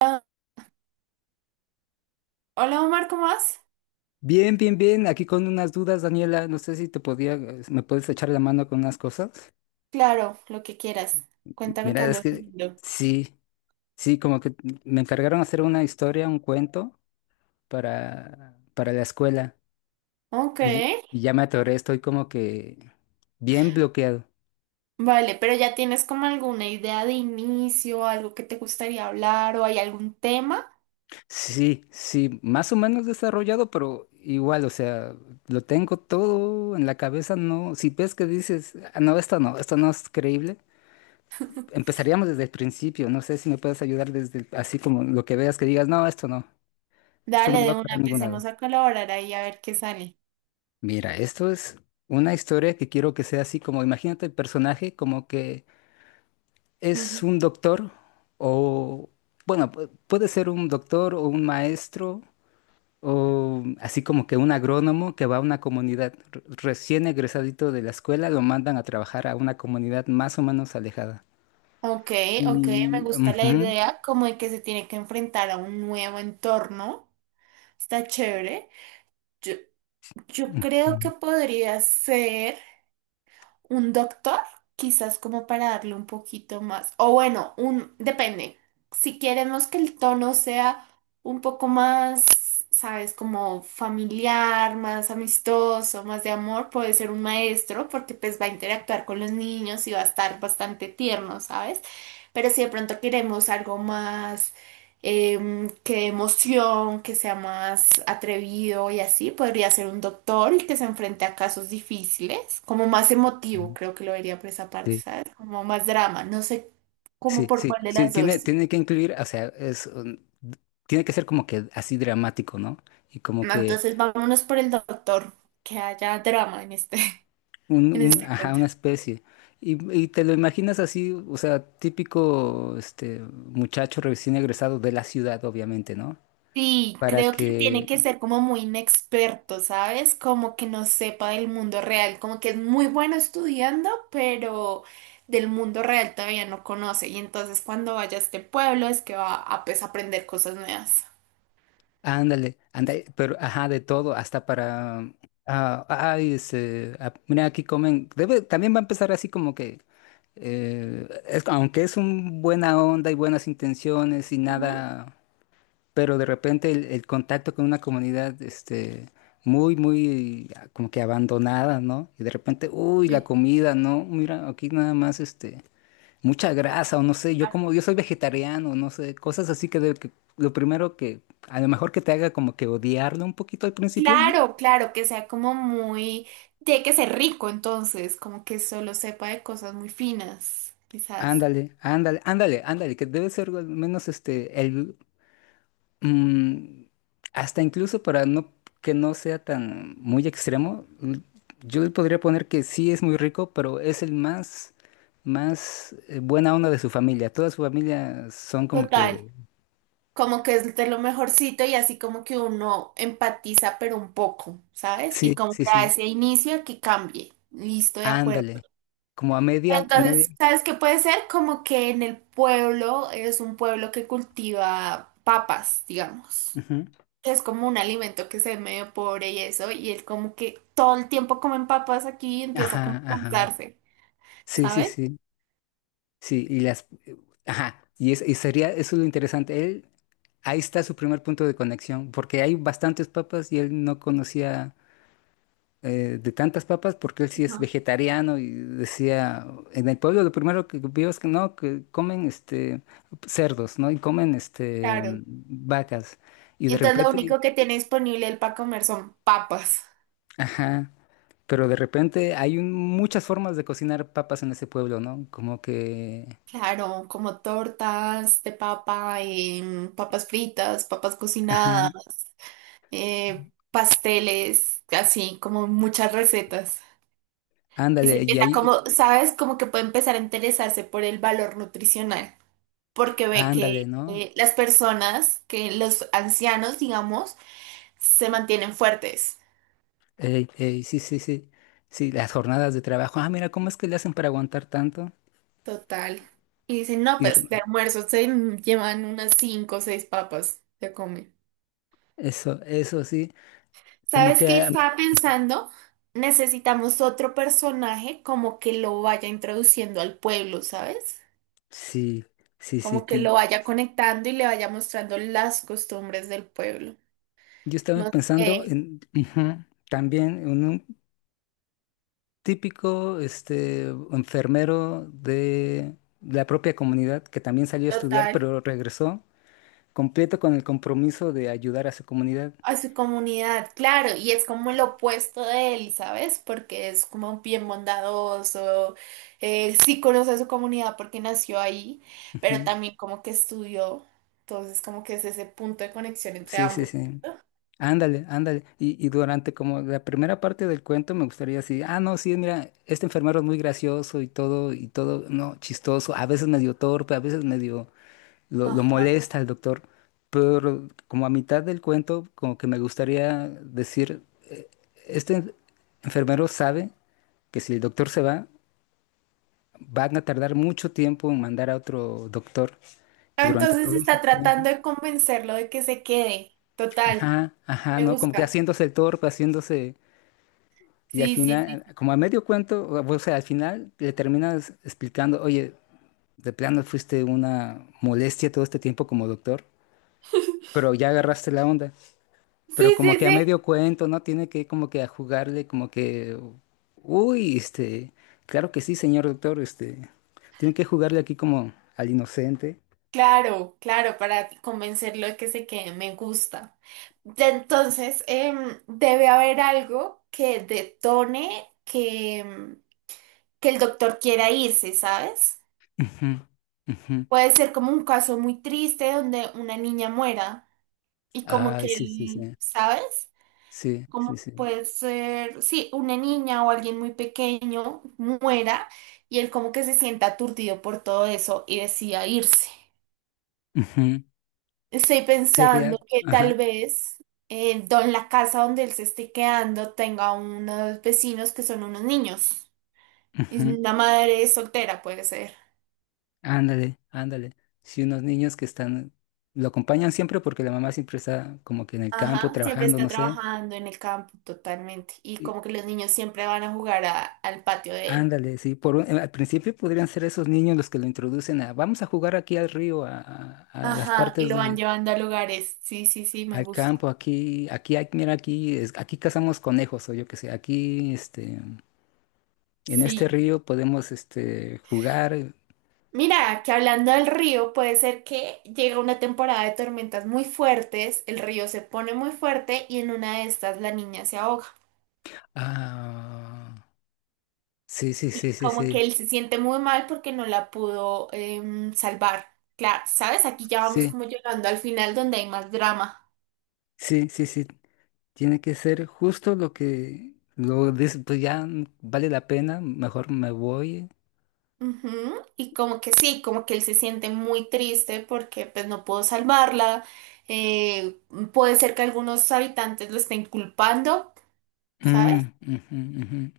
Ah, hola Omar, ¿cómo vas? Bien, bien, bien. Aquí con unas dudas, Daniela. No sé si te podía, Me puedes echar la mano con unas cosas. Claro, lo que quieras. Cuéntame qué Mira, es andas que haciendo. sí, sí, como que me encargaron hacer una historia, un cuento para la escuela. Ok, Y ya me atoré, estoy como que bien bloqueado. vale, pero ya tienes como alguna idea de inicio, algo que te gustaría hablar o hay algún tema. Sí, sí, más o menos desarrollado, pero igual, o sea, lo tengo todo en la cabeza, no. Si ves que dices, "Ah, no, esto no, esto no es creíble. Empezaríamos desde el principio. No sé si me puedes ayudar desde así como lo que veas que digas, no, esto no, esto Dale, no va de una, para ningún lado. empecemos a colaborar ahí a ver qué sale. Mira, esto es una historia que quiero que sea así como, imagínate el personaje como que es Ujú. un doctor o, bueno, puede ser un doctor o un maestro o así como que un agrónomo que va a una comunidad recién egresadito de la escuela, lo mandan a trabajar a una comunidad más o menos alejada. Ok, ok, me Y... gusta la ujú, idea como de que se tiene que enfrentar a un nuevo entorno. Está chévere. Yo, yo creo que podría ser un doctor, quizás como para darle un poquito más. O bueno, un, depende. Si queremos que el tono sea un poco más, sabes, como familiar, más amistoso, más de amor, puede ser un maestro, porque pues va a interactuar con los niños y va a estar bastante tierno, ¿sabes? Pero si de pronto queremos algo más, que dé emoción, que sea más atrevido y así. Podría ser un doctor y que se enfrente a casos difíciles, como más emotivo, ujú, creo que lo vería por esa parte, sí. ¿sabes? Como más drama, no sé cómo Sí, por sí, cuál de sí, las dos. tiene que incluir, o sea, es, tiene que ser como que así dramático, ¿no? Y como No, que entonces vámonos por el doctor, que haya drama en este, en este ajá, cuento. una especie. Y te lo imaginas así, o sea, típico, este, muchacho recién egresado de la ciudad, obviamente, ¿no? Sí, Para creo que tiene que, que ser como muy inexperto, ¿sabes? Como que no sepa del mundo real, como que es muy bueno estudiando, pero del mundo real todavía no conoce. Y entonces cuando vaya a este pueblo es que va a, pues, aprender cosas nuevas. ándale, ándale, pero, ajá, de todo, ah, ay, este, ah, mira, aquí comen, debe, también va a empezar así como que, aunque es un buena onda y buenas intenciones y Ujú. nada, pero de repente el contacto con una comunidad, este, muy, ah, como que abandonada, ¿no? Y de repente, uy, la Sí. comida, ¿no? Mira, aquí nada más, este, mucha grasa, o no sé, yo como, yo soy vegetariano, no sé, cosas así que, que lo primero que, a lo mejor, que te haga como que odiarlo un poquito al principio, ¿no? Claro, claro, que sea como muy... Tiene que ser rico entonces, como que solo sepa de cosas muy finas, quizás. Ándale, ándale, ándale, ándale, que debe ser al menos este, el, Mm, hasta incluso para no, que no sea tan muy extremo, yo le podría poner que sí es muy rico, pero es el más, más, buena onda de su familia. Toda su familia son como Total. que Como que es de lo mejorcito y así como que uno empatiza, pero un poco, ¿sabes? Y sí, como sí, que a sí. ese inicio que cambie. Listo, de acuerdo. Ándale. Como a media, a media. Entonces, ¿sabes qué puede ser? Como que en el pueblo es un pueblo que cultiva papas, digamos. Ujú. Que es como un alimento que se ve medio pobre y eso, y él como que todo el tiempo comen papas aquí y empieza como Ajá, a ajá. compensarse, Sí, sí, ¿sabes? sí. Sí. Y las, ajá. Y es, y sería, eso lo interesante. Él, ahí está su primer punto de conexión, porque hay bastantes papas y él no conocía, de tantas papas, porque él sí es Ajá. vegetariano y decía, en el pueblo lo primero que vio es que no, que comen este, cerdos, ¿no? Y comen este, Claro. vacas. Y Y de entonces lo repente, único que tiene disponible él para comer son papas. ajá, pero de repente hay muchas formas de cocinar papas en ese pueblo, ¿no? Como que, Claro, como tortas de papa, papas fritas, papas ajá, cocinadas, pasteles, así como muchas recetas. Y se ándale, y empieza ahí, como, ¿sabes? Como que puede empezar a interesarse por el valor nutricional, porque ve ándale, que ¿no? Las personas, que los ancianos, digamos, se mantienen fuertes. Ey, ey, sí, sí, sí. Sí, las jornadas de trabajo. Ah, mira, ¿cómo es que le hacen para aguantar tanto? Total. Y dicen, no, Y pues de almuerzo se llevan unas cinco o seis papas, se comen. eso, eso sí. Como ¿Sabes que qué estaba pensando? Necesitamos otro personaje como que lo vaya introduciendo al pueblo, ¿sabes? sí, sí, sí, Como que lo vaya conectando y le vaya mostrando las costumbres del pueblo. yo estaba No pensando sé, en, ujú, también en un típico este, enfermero de la propia comunidad que también salió a estudiar, total, pero regresó completo con el compromiso de ayudar a su comunidad. a su comunidad, claro, y es como el opuesto de él, ¿sabes? Porque es como bien bondadoso, sí conoce a su comunidad porque nació ahí, pero Ujú. también como que estudió, entonces como que es ese punto de conexión entre Sí, sí, ambos. sí. Ándale, ándale. Y durante como la primera parte del cuento me gustaría así, ah, no, sí, mira, este enfermero es muy gracioso y todo, no, chistoso, a veces medio torpe, a veces medio lo Ajá. molesta el doctor, pero como a mitad del cuento, como que me gustaría decir, "Eh, este enfermero sabe que si el doctor se va, van a tardar mucho tiempo en mandar a otro doctor. Y Ah, durante entonces todo ese está tiempo, tratando de convencerlo de que se quede. Total, ajá, ajá, me ¿no? Como que gusta. haciéndose el torpe, haciéndose. Y al Sí, sí, sí. final, como a medio cuento, o sea, al final le terminas explicando, oye, de plano fuiste una molestia todo este tiempo como doctor, pero ya agarraste la onda. Pero Sí, como sí, que a sí. medio cuento, ¿no? Tiene que como que a jugarle, como que, uy, este, claro que sí, señor doctor, este, tiene que jugarle aquí como al inocente. Claro, claro, para convencerlo de que se quede, me gusta. Ya entonces, debe haber algo que detone que, que el doctor quiera irse, ¿sabes? Ujú, ujú. Puede ser como un caso muy triste donde una niña muera y como Ay, que sí, sí, sí, él, ¿sabes? sí, Como sí, sí. puede ser, sí, una niña o alguien muy pequeño muera y él como que se sienta aturdido por todo eso y decida irse. Ujú. Estoy pensando Seriedad, que ajá. tal vez la casa donde él se esté quedando tenga unos vecinos que son unos niños. Y Ujú. una madre soltera puede ser. Ándale, ándale. Sí, unos niños que están, lo acompañan siempre porque la mamá siempre está como que en el campo Ajá, siempre trabajando, está no sé. trabajando en el campo totalmente. Y Y como que los niños siempre van a jugar al patio de él. ándale, sí, por al principio podrían ser esos niños los que lo introducen a, vamos a jugar aquí al río, a las Ajá, y partes lo van de, llevando a lugares. Sí, sí, sí, me al gusta. campo, aquí, aquí, hay, mira, aquí, aquí cazamos conejos o yo qué sé, aquí, este, en este Sí. río podemos, este, jugar. Mira, que hablando del río, puede ser que llega una temporada de tormentas muy fuertes, el río se pone muy fuerte y en una de estas la niña se ahoga. Ah, sí, sí, sí, Y sí, como sí, que él se siente muy mal porque no la pudo, salvar. Claro, ¿sabes? Aquí ya vamos sí, como llegando al final donde hay más drama. sí, sí, sí. Tiene que ser justo lo que lo dice, pues ya, mm, vale la pena, mejor me voy. Ujú. Y como que sí, como que él se siente muy triste porque pues no pudo salvarla. Eh, puede ser que algunos habitantes lo estén culpando, ¿sabes? Mm, ujú, ujú.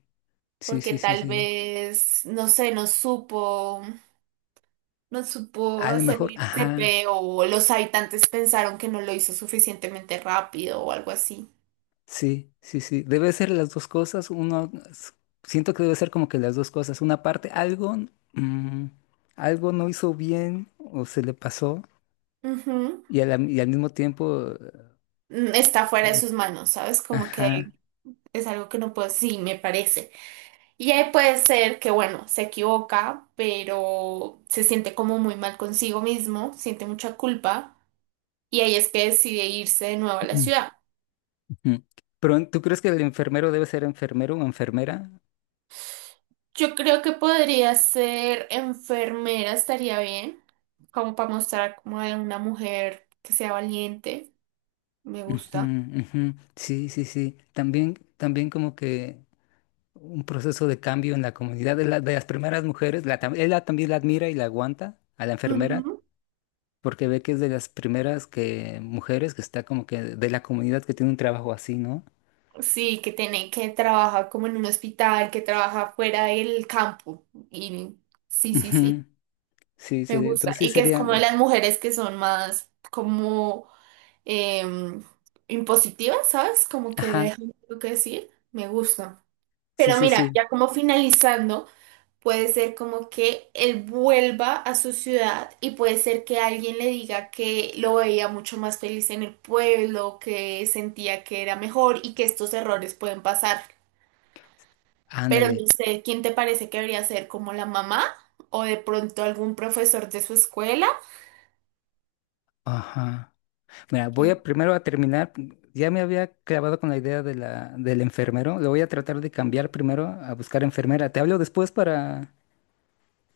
Sí, Porque sí, sí, tal sí. vez, no sé, no supo A lo hacer mejor, el TP ajá, o los habitantes pensaron que no lo hizo suficientemente rápido o algo así. sí, sí, sí. Debe ser las dos cosas. Uno, siento que debe ser como que las dos cosas. Una parte, algo, mm, algo no hizo bien o se le pasó Ujú. y, y al mismo tiempo, Mm, está fuera de sus manos, ¿sabes? Como que ajá. es algo que no puedo, sí, me parece. Y ahí puede ser que, bueno, se equivoca, pero se siente como muy mal consigo mismo, siente mucha culpa, y ahí es que decide irse de nuevo a la Mm, ciudad. ujú. Pero ¿tú crees que el enfermero debe ser enfermero o enfermera? Yo creo que podría ser enfermera, estaría bien, como para mostrar como de una mujer que sea valiente, me Ujú, gusta. ujú. Sí, sí, sí. También, también como que un proceso de cambio en la comunidad de las primeras mujeres. La, ella también la admira y la aguanta a la enfermera Ujú. porque ve que es de las primeras que, mujeres que está como que de la comunidad que tiene un trabajo así, ¿no? Sí, que tiene que trabajar como en un hospital, que trabaja fuera del campo. Y sí, sí, sí, Ujú. Sí, sí. me gusta. Entonces sí Y que es sería... como de las mujeres que son más como, em, impositivas, ¿sabes? Como que Ajá. dejan lo que decir, me gusta. Sí, Pero sí, mira, sí. ya como finalizando. Puede ser como que él vuelva a su ciudad y puede ser que alguien le diga que lo veía mucho más feliz en el pueblo, que sentía que era mejor y que estos errores pueden pasar. Pero no Ándale. sé, ¿quién te parece que debería ser como la mamá o de pronto algún profesor de su escuela? Ajá. Mira, voy Y- a primero a terminar. Ya me había clavado con la idea de del enfermero. Lo voy a tratar de cambiar primero a buscar enfermera. Te hablo después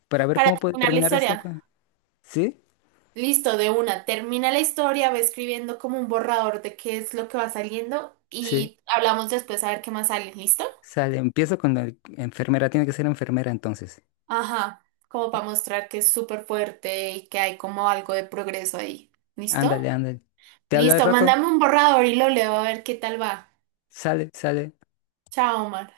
para ver para cómo puede terminar la terminar esto. historia. ¿Sí? Listo, de una. Termina la historia, va escribiendo como un borrador de qué es lo que va saliendo Sí. y hablamos después a ver qué más sale. ¿Listo? Sale, empiezo con la enfermera. Tiene que ser enfermera entonces. Ajá, como para mostrar que es súper fuerte y que hay como algo de progreso ahí. ¿Listo? Ándale, ándale. Te hablo al Listo, rato. mándame un borrador y lo leo a ver qué tal va. Sale, sale. Chao, Omar.